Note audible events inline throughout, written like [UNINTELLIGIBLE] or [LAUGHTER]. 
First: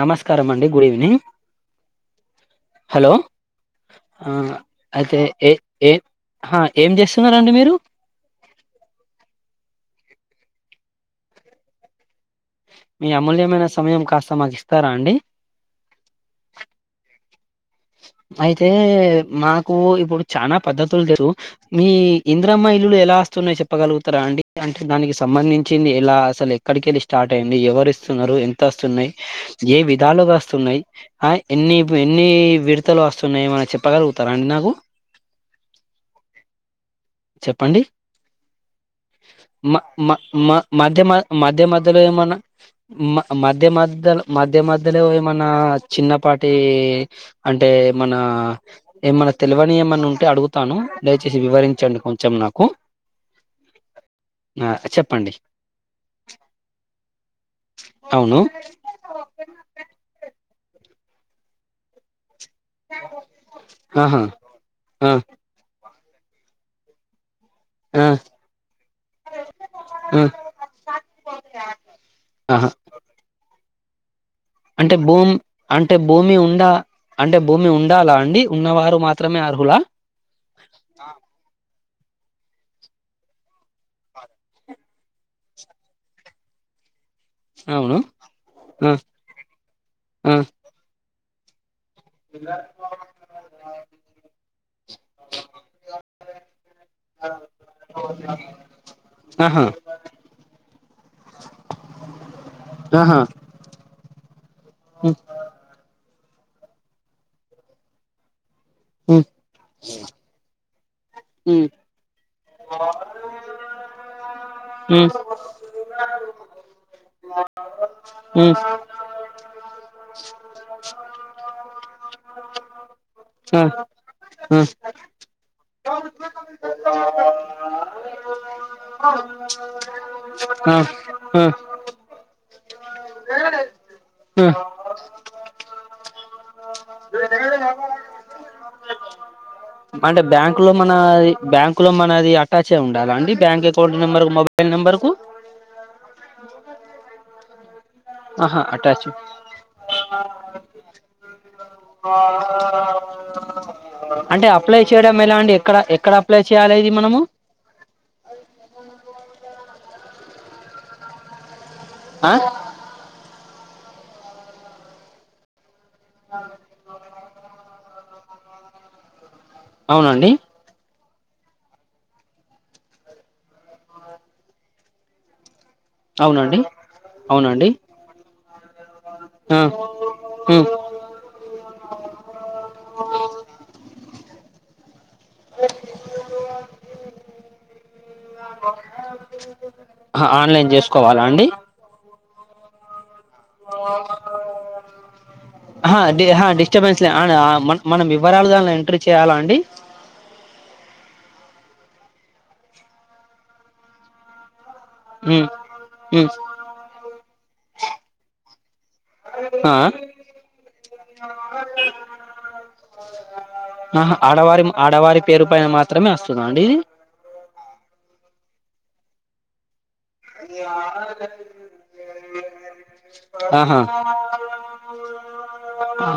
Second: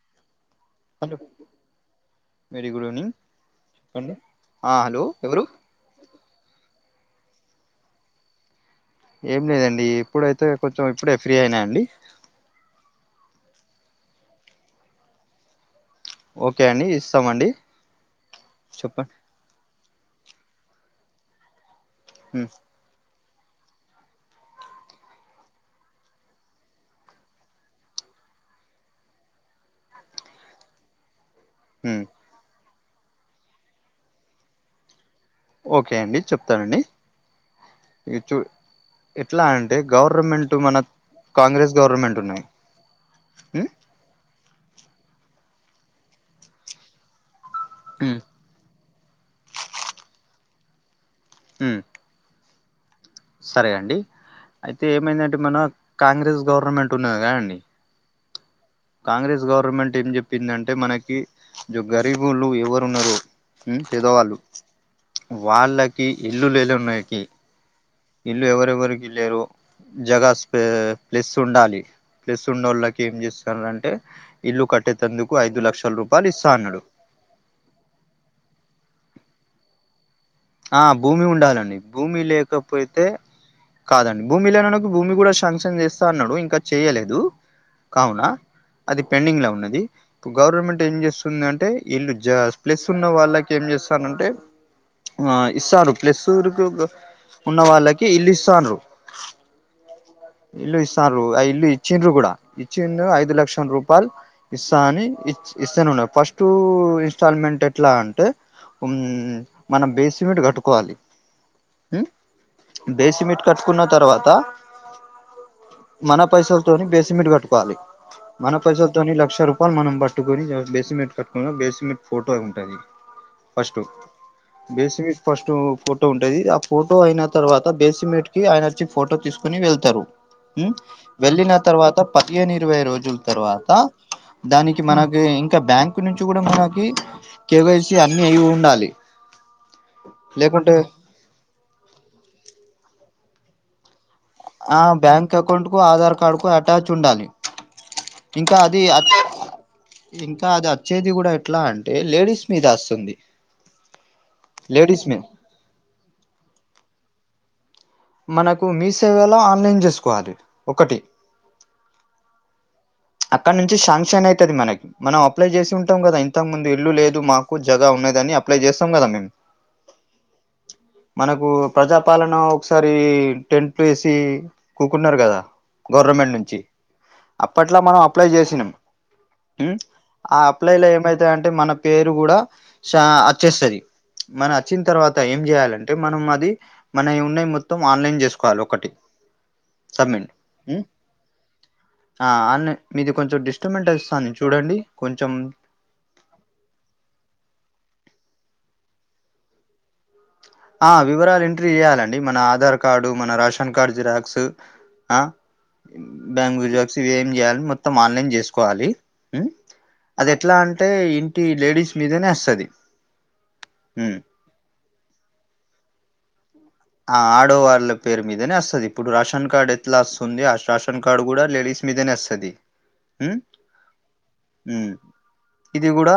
నమస్కారం అండి good hello evening very good evening hello చెప్పండి ఆ హలో అయితే ఎవరు ఎ ఎ ఏం చేస్తున్న రండి మీరు. ఏం లేదండి ఇప్పుడైతే కొంచెం ఇప్పుడే ఫ్రీ అయినా అండి. మీ అమూల్యమైన సమయం కాస్త మాకు ఇస్తారా అండి. ఓకే అండి ఇస్తాము అండి. అయితే మా కు ఇప్పుడు చానా పద్దతులు [UNINTELLIGIBLE] మీ ఉమ్ ఇందిరమ్మా ఇల్లులు ఎలాస్త వస్తున్నయి చెప్పగలుగుతారా అండి. అంటే దానికి సంబంధించింది ఇలా అసలు ఎక్కడికి వెళ్ళి స్టార్ట్ అయ్యింది ఎవరు ఇస్తున్నారు ఎంత వస్తున్నయి ఏ విధాలుగా వస్తున్నాయి. ఆయ్ ఎన్నిపు ఉమ్ ఎన్ని విడతలు వస్తున్నయి ఏమన్నా చెప్పగలుగుతారా అండి నాకు. ఓకే అండి చెప్తానండి చెప్పండి. ఇవి చూ ఎట్లా అంటే మా మా గవర్నమెంట్ మా మన మధ్యమా కాంగ్రెస్ మాధ్యమధ్యలో గవర్నమెంట్ ఏమన్నా ఉన్నాయి మ ఉమ్ మధ్యమ మధ్యమ మధ్య మధ్యలో ఏమన్నా చిన్నపాటి అంటే మన ఉమ్ ఏమన్నా తెలివని ఏమన్నా ఉంటే అడుగుతాను. దయచేసి ఉమ్ వివరించండి కొంచెం నాకు. కో సరే అండి అయితే చెప్పండి ఏమైందంటే మన కాంగ్రెస్ గవర్నమెంట్ ఉన్నది కదా అండి. అవును. కాంగ్రెస్ గవర్నమెంట్ ఏం చెప్పిందంటే మనకి జో గరీబ్ బోల్లు ఎవరున్నరు? ఆహా పెదవాళ్ళు ఆ వాళ్ళ కి ఇల్లు లేలు ఉన్నయికి ఆ ఇల్లు ఎవరెవరికి లెరొ ఆ జగస్ ప్లస్ ఉండాలి. ప్లస్ ఆహా ఉంన్నోలక్కి ఏం చేస్తున్న రంటే అంటే భూమి అంటే రూపాయలు భూమి ఇస్తా ఉండ అన్నాడు అంటే భూమి ఉండాలా అండి ఉన్నవారు మా త్రమే అర్హులా. ఆ భూమి ఉండాలండి. భూమి లేకపోతే కాదండి. భూమి లేనోల్లకు భూమి కూడా సాంక్షన్ చేస్తా అన్నాడు ఇంకా చెయలేదు. అవును కావునా ఆ అది పెండింగ్ల ఉన్నది, ఆ గవర్నమెంట్ ఏం చేస్తు స్తుంది అంటే. వీళ్ళు జ స్ ప్లెస్ ఉన్న వాళ్ళకి ఏం చేస్తర్రు అంటే ఆ ఇస్తారు ప్లెస్సు [INAUDIBLE] ఉన్న వాళ్ళకి ఇల్లు ఇస్తారు. ఆహా ఇల్లు ఇస్తారు ఇల్లు ఇచ్చిండ్రు కూడా. ఇచ్చిర్రు ఆహా ఐదు లక్షల రూపాయలు ఇస్తా అని ఉ ఇస్తను న ఫస్ట్ ఇన్స్టాల్మెంట్ ఎట్లా అంటే ఉన్ మనం బేసిమెంట్ కట్టు హ్మ బేసిమెట్ కట్టుకున్న తర్వాత, ఉమ్ మన పైసలతోని బేసిమెట్ కట్టుకోవాలి. ఉమ్ మన పైసలతోని లక్ష రూపాయలు మనం పట్టుకొని బేసిమెట్ కట్టుకున్న, బేసిమెట్ ఫోటో ఉంటది. ఆ ఆ ఫస్టు. బేసిమెట్ ఫస్టూ ఫోటో ఉంటది, ఆ ఫోటో అయినా తర్వాత బేసిమెట్ కీ ఆయన అచ్చి ఫోటో తీసుకొని వెళ్తరు. ఆ ఆ ఉమ్ వెళ్ళిన తర్వాత పదిహేని ఇరువై రోజు జుల్ తర్వాతా. దానికి మనకీ ఇంకా బ్యాం కు నుంచి కూడా మనకీ, కేవైసీ అన్నీ అయి ఉండాలి. అంటే బ్యాంకు లో లేకుంటే మనాది, బ్యాంకు లో మనది అటాచ్ అయి ఉండాలా and D. Bank account number mobile ఆ నెంబర్ కు బ్యాంక్ అకౌంట్. కూ ఆధార్ కార్డ్ కు అటాచ్ ఉండాలి. ఇంకా ఆహా అది అటాచు. ఇంకా అది వచ్చేది కూడా ఎట్లా అంటే లేడీస్ మీద వస్తుంది అంటే అప్లై లేడీస్ మీద చేయడం ఎలా అండి ఎక్కడ, ఎక్కడ అప్లై చేయాలి ఇది మనము. మనకూ మీ సేవలో ఆన్లైన్ చేస్ కోవాలి. ఒకటి ఆ అక్కడ నుంచి శాంక్షన్ అయితది మనకి. మనం అప్లై చేసి ఉంట్ టం గదా ఇంతక్ ముందు ఇల్లు లేదు మాక్ కు జగా ఉన్నాదని అప్లై చేస్తాం కదా మేము. అవునండి. మనకూ ప్రజాపాలనా ఒకసారీ టెంట్లేసీ కూకున్నారు గదా. గవర్నమెంట్ అవునండి నుంచి అవునండి అప్పట్ ఆ అప్లై చేసినం. ఆ ఉమ్. ఆ ఉమ్ అప్లైలో ఏమైతయ్ అంటే మన పేరు గూడా చా అచ్చేస్తది. మన అచ్చిన్ తర్వాత ఏం చేయాలంటే మనం అది, మనయ్ ఉన్నయి మొత్తం ఆన్లైన్ చేసుకోవాలి ఒకటి ఆహా సబ్మిట్ ఆన్లైన్ ఉమ్ చేసుకోవాలా ఆ మీ ఆ కొంచెం అహా డి అహా డిస్టర్బెన్స్ లే మన మనం వివరాలు దాన్ ఎంట్రీ చేయాలాండి. ఆ వివరాలు ఎంట్రీ చేయాలండి మనా ఆధార్ కార్డు, మన రేషన్ కార్డు జిరాక్సు. ఆ ఉమ్ ఉమ్ బ్యాంగూ జాక్స్ ఇవి ఏమి చేయాలి మొత్తం ఆన్లైన్ చేసుకోవాలి. ఉమ్ ఆ అది ఎట్లా అంటే ఇంటీ లేడీస్ మీదనే అస్తది. ఆహా ఉమ్ ఆడవారి ఆడవారి పేరు పైన మాత్రమే ఒస్తద్. ఆ ఆడువాళ్ళ పేరు మీదనే అస్తది. ఇప్పుడు రాషన్ కార్డ్ ఎట్ ట్లా ఒస్తుంది ఆ శాషన్ కార్డు గూడా లేడీస్ మీదనే అస్తది. ఉమ్ ఆహా ఆ ఉమ్ ఇది గూడా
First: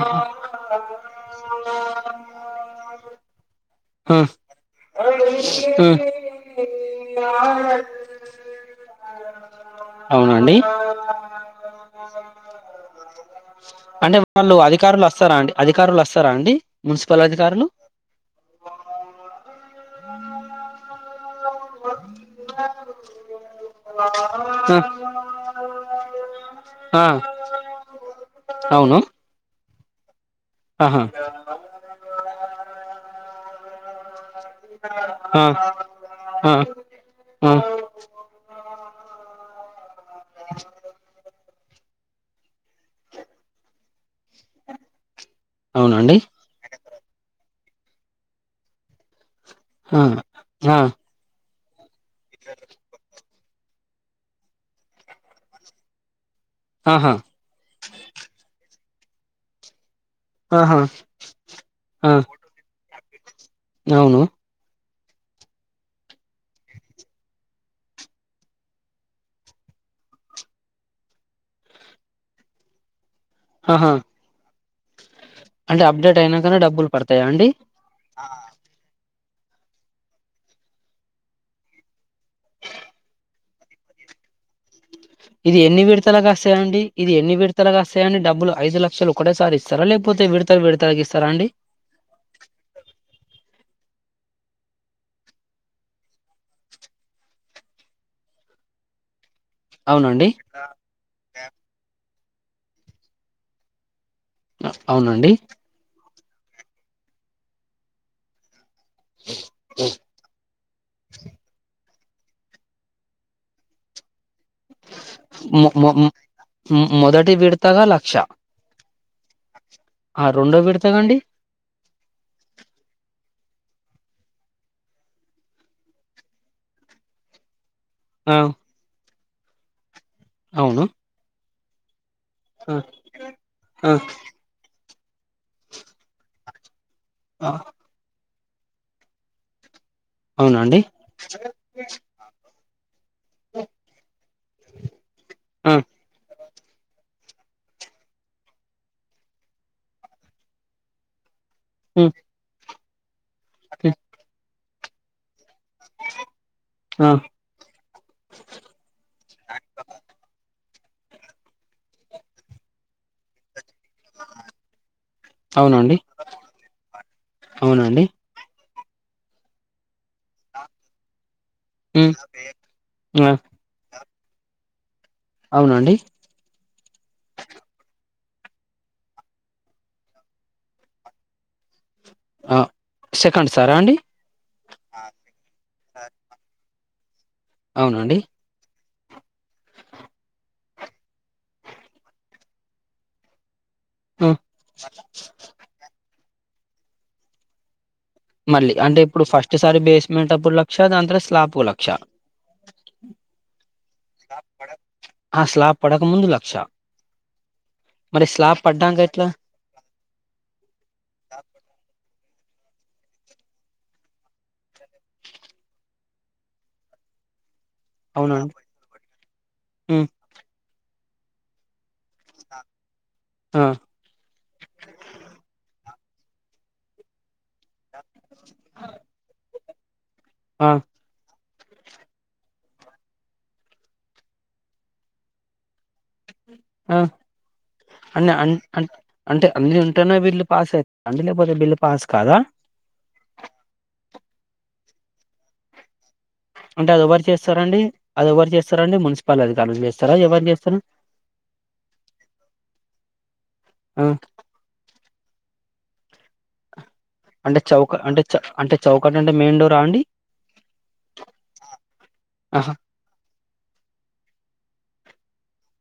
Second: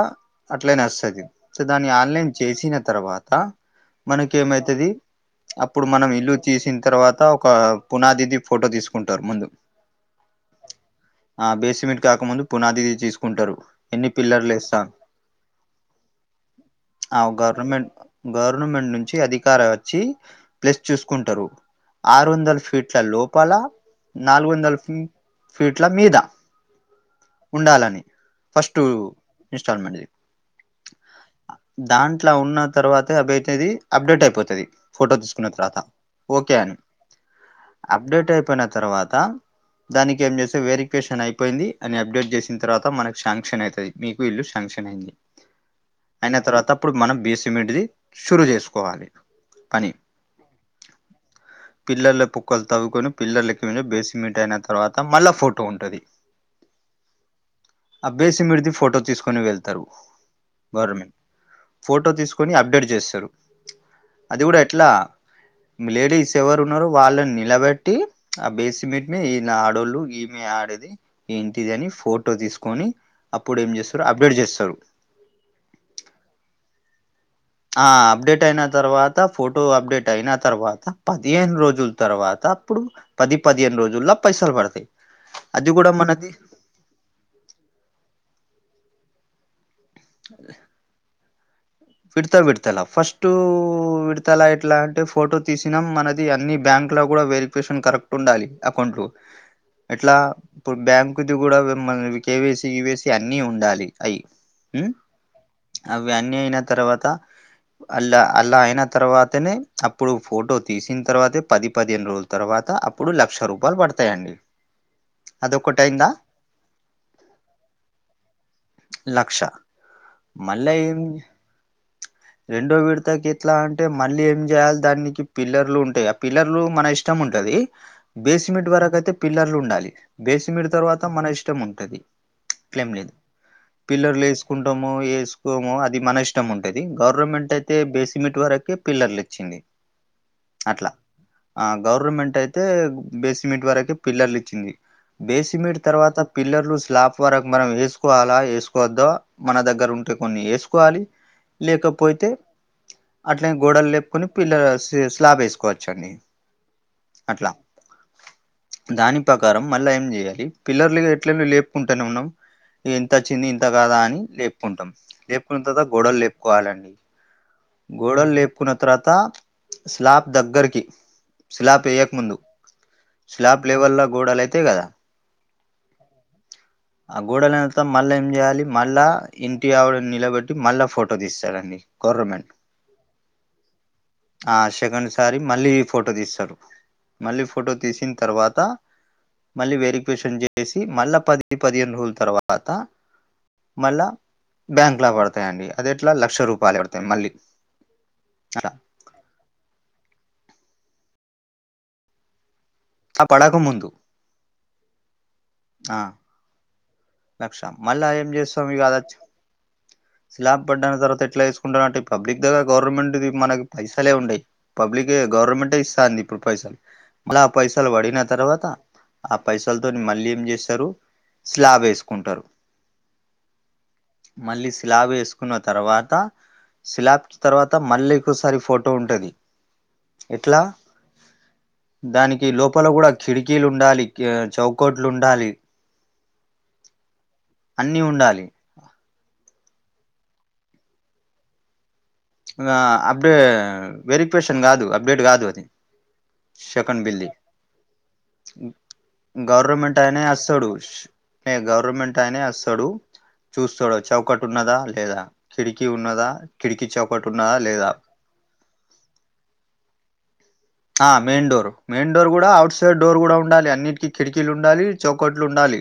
అట్లనే వస్తది. సో దాని ఆన్లైన్ చేసిన తర్వాతా ఆ మనకేమైతది. అప్పుడు మనం ఇల్లు తీసిన తర్వాత ఒక పునాదిది ఫోటో తీసుకుంటారు ముందు అవునండి ఆ బేసిమెంట్ కాకముందు పునాదిది తీసుకుంటారు ఎన్ని అంటే పిల్లర్లు వాళ్ళు ఇస్తాం అధికారులు వస్తారా అండి అధికారులు వస్తారా అండి ఆ మున్సిపల్ అధికారులు గవర్నమెంట్ గవర్నమెంట్ నుంచి అధికార వచ్చి ప్లస్ చూసుకుంటారు ఆరు వందల ఫీట్ల లోపల నాలుగు వందల ఫీట్ల మీద ఆ ఆ ఉండాలని ఫస్ట్ అవును చర్మీ ఆహా [INAUDIBLE] దాంట్లో ఉన్న తర్వాతే అదయితాది అప్డేట్ అయిపోతుది ఫోటో ఆ తీసుకున్న తర్వాత ఆ ఓకే అని ఆ అప్డేట్ అయిపోయిన తర్వాత దానికి ఏం చేస్తే వెరిఫికేషన్ అయిపోయింది అని అప్డేట్ చేసిన తర్వాత మనకు శాంక్షన్ అవుతుది మీకు ఇల్లు శాంక్షన్ అయింది అవునండి అయిన తర్వాత అప్పుడు మనం బీస్ సిమెంట్ది సురు చేసుకోవాలి పని ఆ పిల్లర్ల పుక్కల్ తవుకొను పిల్లర్ల ఎక్కువ బేసిమెట్ అయిన తర్వాత మళ్ళ ఫోటో ఉంటది ఆహా ఆ బే సిమిడితి ఫోటో తీసుకొని వెళ్తారు ఆహా గవర్నమెంట్ ఫోటో ఆ తీసుకొని అప్డేట్ చేస్త తరు అవును అది కూడా ఎట్లా లేడీస్ ఎవరు ఉన్నారో వాళ్ళని నిలబెట్టి ఆ బేసిమెట్ మీ ఈ ఆడోళ్ళు ఈమె ఆడేది ఏంటిది అని ఫోటో తీసుకొని అప్పుడు ఏం చేస్తారు అప్డేట్ చేస్తారు అంటె అప్డేట్ అయినాకనే డబ్బులు పడుతుంది ఆ అప్డేట్ అయినా తర్వాత త ఫోటో అప్డేట్ అయిన తర్వాత పదిహేను రోజుల తర్వాత అప్పుడు పది పదిహేను రోజుల్లో పైసలు పడతాయి ఇది అది ఎన్ని కూడా మనది విడతలుగాస్తేయండి ఇది ఎన్ని విడతలుగాస్తేయండి డబ్బులు ఐదు లక్ష ఒక్కటే సారి స సర లేకపోతే విడతల్ విడతల్ గా ఇస్తరండి విడతలా ఎట్లా అంటే ఫోటో తీసినా మనది అన్ని బ్యాంక్ లో కూడా వెరిఫికేషన్ కరెక్ట్ ఉండాలి అకౌంట్ లో ఎట్లా అవునండి ఇప్పుడు బ్యాంకుది కూడా మమ్మల్ కేవైసి ఈవైసి అన్ని ఉండాలి అయ్ అవునండి అన్నీ అయిన తర్వాత అల్లా అల్లా అయిన తర్వాతనే అప్పుడు ఫోటో తీసిన తర్వాతే పది పది పదేను రోజుల తరువాత అప్పుడు లక్ష రూపాయలు పడతాయండి మొ అదొకటి మొ అయిందా మొదటి విడతల లక్ష లక్ష ఆ రెండో మల్ల విడతగా ఎం అండి రెండో విడుత కె ఎట్లా అంటే మళ్ళీ ఏం చేయాలి దానికి పిల్లర్లు ఉంటాయి ఆ పిల్లర్లు మన ఇష్టం ఉంటది ఆ బేస్మెట్ వరకైతే పిల్లర్లు ఉండాలి బేస్మెట్ అవును తర్వాత మన ఇష్టం ఉం టది ఆ ఇట్లేమ్ లేదు ఆ పిల్లర్లు వేసుకుంటా ము ఏసు కోమో అది మన ఇష్ ష్టం ఉంటది ది ఆ గవర్నమెంట్ అయితే బేస్మ్ సిమెట్ వరకే పిల్లర్లు ఇచ్చింది అవునా అండి. తే బేసిమెంట్ వరకు పిల్లర్లు ఇచ్చింది ఆ బేసిమెంట్ తర్వాత పిల్లర్లు స్లాప్ వరకు మనం వేసు కోవాలా వేసుకోవద్దో మన దగ్గర ఉంటే కొన్ని వేసుకోవాలి ఉమ్, లేకపోతే అట్లనే గోడలు ఉమ్, లేపుకొని పిల్ల సే స్లాబ్ ఏసు కోవచ్చండి ఆ అట్లా దాని ప్రకారం మళ్ళా ఏం జేయాలి పిల్లర్లు గట్లనే లేపుకుంటానే ఉన్నం ఎంత చిన్ని ఇ తాగదా అని లేపుకుంటాం లేపుకున్న తర్వత అవునండి గోడలు లేపుకోవాలండి అవునండి గోడలు లేప్ కున్న తర్వాత స్లాబ్ దగ్గరకి స్లాప్ వేయక ఉమ్, ముందు ఆ స్లాబ్ లెవెల్ల గోడలైతయి కదా అవునండి ఆ గోడాలైన త మళ్ళా ఏం చేయాలి మళ్ళా ఇంటి ఆవడని నిలబెట్టి మళ్ళా ఫోటో తీస్తారండి గౌర్రామెంట్ ఆ సెకండ్ సారా అండి ఆ శకండ్ సారి మళ్ళీ ఫోటో తీస్తారు మళ్ళీ ఫోటో తీసిన్ అవునండి తర్వాత మళ్ళీ వెరిక్వేషన్ చేసి మళ్ళా పది పదిహేను రోజుల తర్వా పత మళ్ళా ఆ బ్యాంక్లా బడతాయండి అది ఎట్లా క్ష రూపాయలు పడతాయ్ మళ్ళీ అట్లా మళ్ళీ అంటే ఇప్పుడు ఫస్ట్ సారి బేస్మెంట్ అప్పుడులా క్ష దాంతర స్లాలాపుకో లక్ష ఆ పడక ముందు ఆ స్లాబ్ ఆ పడక ముందు లక్ష లక్ష మళ్లా మరి ఏం స్లాబ్ జేస్తాం ఇగా పడ్డాక ఎట్లా స్లాబ్ పడ్డాన తర్వాత ఎట్లా ఏసుకుంటున్నట్టు పబ్లిక్ దగ్గర గౌరమెంట్ ది మనకి పైసలే ఉండయ్ పబ్లికే గౌరమెంటే ఇస్తాంది ఇప్పుడు పైసలు మళ్ళా పైసలు బడిన అవునా తర్వాత ఆ పైసలు తోని హ్మ్. మళ్ళీ ఏం జేస్తరు స్లాబేస్ ఉంటరు ఆ! మళ్ళీ స్లాబ్ వేసుకున్న తర్వా త స్లాబ్కి తర్వాత మళ్ళీంకోసారి ఫోటో ఉంటది ఎట్లా ఆ! దానికి లోపల గూడా కిడికీలుండాలి కె చౌకోట్లుండాలి మ్ అన్నా ఆన్ అంటే అన్ని ఉంటనే బిల్లు పాస్ అన్ని లేపోతే బిల్లు పాస్ కాదా? ఆ అపుడు వెరిఫై షన్ గాదు అప్డేట్ గాదు అంటే షేకెండ్ అది బిల్ ఎవరు ది చేస్తారండి? అది ఎవరు చేస్తారండి? మున్సిపల్ అధికారులు గౌరమెంట్ చేస్తారా? అనే ఎవరు ఒస్తడు చేస్తారు? ష్ గౌరమెంట్ అనే వస్తడు చూస్తాడు ఆ! చౌకట్ ఉన్నదా లేదా కిడికి ఉన్నద కిడికి చౌ అంటే చౌక అంటే చ అంటే చౌకట్ అంటే మెయిన్ డోరా అండి ఆ మెయిన్ డోర్ మెయిన్ డోర్ కూడా ఆహా! అఔట్ సైడ్ డోర్ కూడా ఉండాలి అని అన్నిటికి కిటికీలు ఉండాలి చౌకట్లు ఉండాలి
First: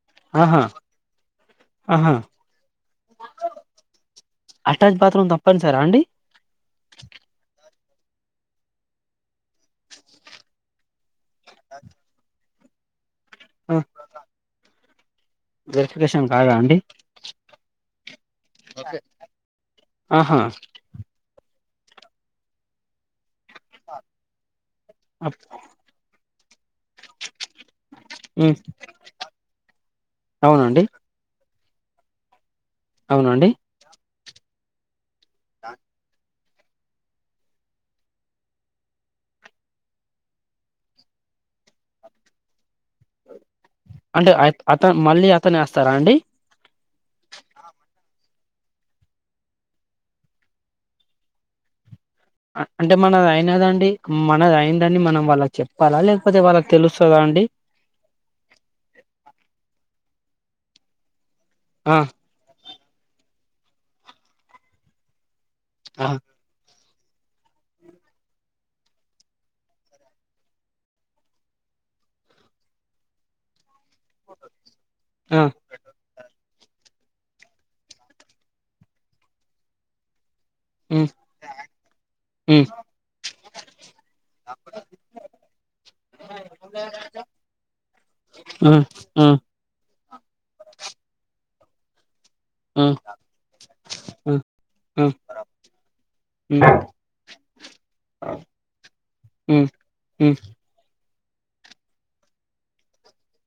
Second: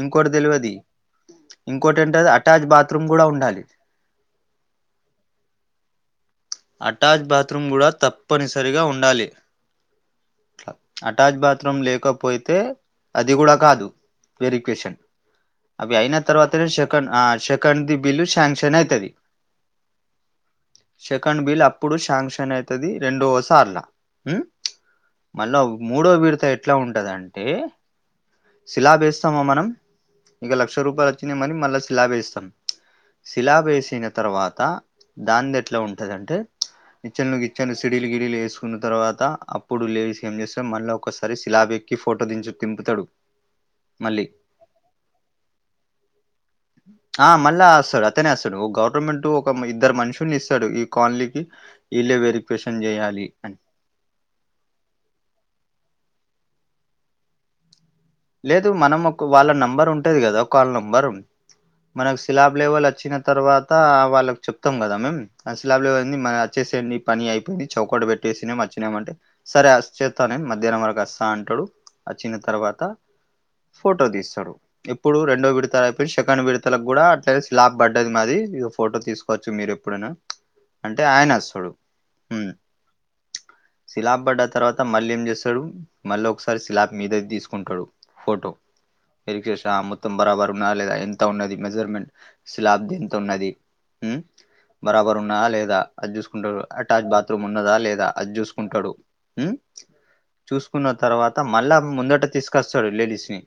ఇంకోటి ఆహా! తెలియది ఇంకోటి ఆహా! ఏంటది అటాచ్ బాత్రూమ్ కూడా ఉండాలి అటాచ్ బాత్రూమ్ తప్పనిసరా అండి? అటాచ్ బాత్రూమ్ కూడా తప్పనిసరిగా ఉ ఉండాలి అటాచ్ బాత్రూమ్ లేక పోయి తే అది కూడా ఆ! కాదు వెరక్వేషన్ అవి అయినా వెరిఫికేషన్ కాదా తరువాత అండి? సెకండ్ సెకండ్ బిలుష్ శ్యాంక్షన్ అయితది ఆహా! సెకండ్ బిల్ అ ఇప్పుడు శాంక్షన్ అయితది రెండో సార్లు హ్మ్ అప్ మళ్ళా మూడో విడుతా ఎ ట్ల ఉంటదంటే హ్మ్. శిలాబ్ వేస్తామా మనం ఇగ లక్ష అవునండి. రూపాయలు వచ్చినా మని మళ్ల స్లాబ్ యేస్తం అవునండి. శిలాబ్ వేసిన తరువా తా దాంది ఎట్లా ఉంటదంటే ప్చ్ నిచ్చెన్లు గిచ్చెన్లు సిడిలు గిడిలు యేసు కున్న తర్వాత అప్పుడు లేడీస్ ఏం జేస్సం మళ్ళ ఒక్కసారి స్లాబ్ ఎక్కి ఫోటో దించు దింపుతడు అంటే అ అతన్ మళ్ళీ అతనే వస్తారా అండి తనేస్తడు ఓ గవర్నమెంట్ ఒక ఇద్దరు మనుషుల్ని ఇస్సడు ఈ కాలనీకి ఇళ్లే అ వెరిఫికేషన్ అంటే జేయాలి మనది అని. అయినదండి మనది అయిందని మనం వాళ్ళక్ చెప్పాలా లేక్ పోతే వాళ్ళకి తెలుస్తదా అండి లేదు మనం ఒక వాళ్ళ నంబర్ ఉంటది గదా ఒకాల్ నంబర్ ఆ! మనక్ స్లాబ్ లేెవెల వచ్చిన తర్వాత వాళ్ళకి చెప్తాం కదా మేం అ స్లాబ్ లో ఆ అయింది మన అచ్చేసేయండి పని అయిపోయింది చౌకట పెట్టేసినాము వచ్చినామంటే సరే అ చేత్తానేం మధ్యానం వరకు వస్సా అంటడు అచ్చిన తర్వాత ఫోటో దీస్సడు ఇప్పుడు ఆ రెండో విడుత అయిపేయ్ శెకన్ విడు త్తలగ్గూడా అట్లే స్లాబ్ బడ్డది మాది ఇదొ ఫోటో తీసుకోవచ్చు మీరు ఎప్పుడన్నా అంటే హ్మ్ ఆయనే వస్సడు మ్మ్ హ్మ్ సిలాబ్ బడ్డ తర్వాత మళ్ళీ ఏం జేస్సడు మళ్ళీ ఒకసారి సిలాబ్ మీదకి దీసుకుంటడు. ఫోటో ఆ ఆ వెరికేష మొత్తం బరాబరు ఉన్నాద లేదా ఎంత ఉన్నది మెజెర్మెంట్ ఆ ఆ స్లాబ్ది ఇంతున్నది మ్మ్ ఆ బరాబరు ఉన్నాద లేదా అది జూసుకుంటడు. హ్మ్ అటాచ్ బాత్రూమ్ ఉన్నదా లేదా అద్ జూసుకుంటాడు హ్మ్ హ్మ్ చూసుకున్న తర్వాత మళ్ళా ముందట తీసుకొస్ తడు లేడీస్ నీ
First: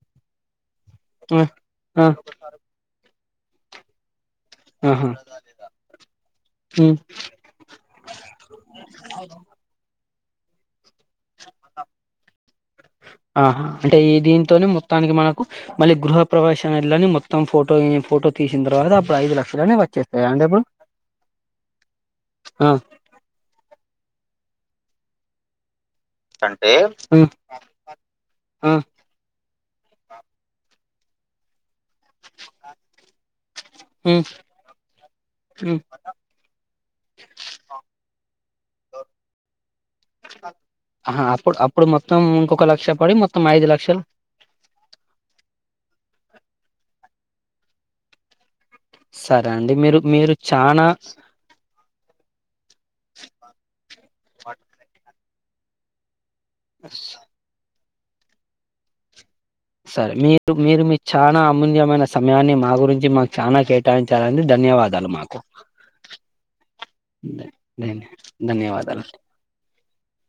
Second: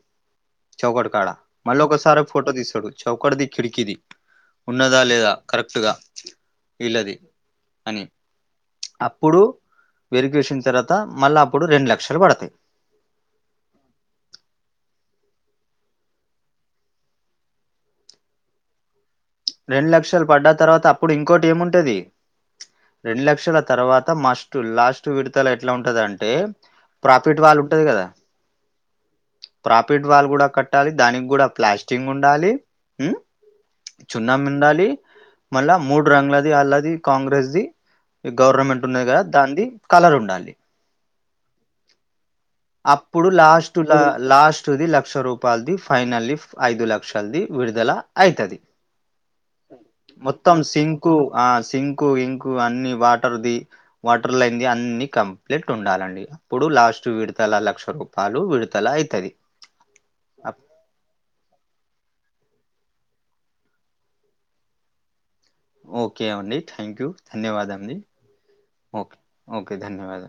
చౌకట్ కాడా ఆ మళ్లోక ఆ సారి ఫోటో తీస్సడచ్ చౌకట్ ది ఖిడికి ది ఉన్నదా ఆహా లేదా కరెక్ట్ గా హ్మ్ వీల్లది అని అప్పుడు వెరిఫికేషన్ తరా తత మళ్ళా అప్పుడు రెండు లక్షలు పడతాయి ఆహా అంటే ఈ దీంతోనే మొత్తానికి మనకు మళ్ళీ గృహ ప్రవేశాని మొత్తం ఫోటో ఫోటో తీసిన తర్వాత అప్పుడు ఐదు లక్షలనే రెండు లక్షలు వచ్చేస్తాయా అండి పడ్డ తర్వాత అప్పుడు ఇంకోటి ఏముంటది ఆ రెండు లక్షల తర్వాత మస్ట్ లాస్ట్ విడతల ఎట్లా ఉంట ఉంటదంటే హ్మ్ ప్రాఫిట్ వాళ్ళు ఉంటది కదా ఆ ప్రాఫిట్ వాళ్ళు కూడా కట్ టాది దానికి కూడా ప్లాస్క్ చిటింగ్ ఉండాలి హ్మ్ చున్న ఉండాలి మళ్ళా హ్మ్ మూడు రంగులది అళ్ళది కాంగ్రెస్ది గవర్నమెంట్ ఉన్నది కదా దానిది కలర్ ఉండాలి ఆహా అప్పుడు అప్పుడు మొత్తం ఇంకొక లక్ష పడి అప్పుడు మొత్తం ఐదు లాస్ట్ లా లక్షలు లాస్ట్ది లక్ష రూపాయలది ఫైనల్ ఐదు క్ష అల్ది విడుదల అయితది సరే అండి మీరు మీరు మొత్తం చనాా సింకు ఆ సింకు ఇంకు అన్ని వాటర్ది వాటర్ల అయింది అన్ని కమ్ ప్లెట్ ఉండాలండిక ఇప్పుడు లాస్ట్ విడతల లక్ష రూపా పాాలు విడతల అవుతది సర మీరు మీరు మీ చాలా అమూల్యమైన సమయాన్ని మా గురించి మాకు చాలనా కేటాయించాలని ధన్యవాదాలు మాకు ఓకే అండి థ్యాంక్ యూ ధన్యవాదంండి ధన్యవాదాలు ఓకే ఓకే ధన్యవాద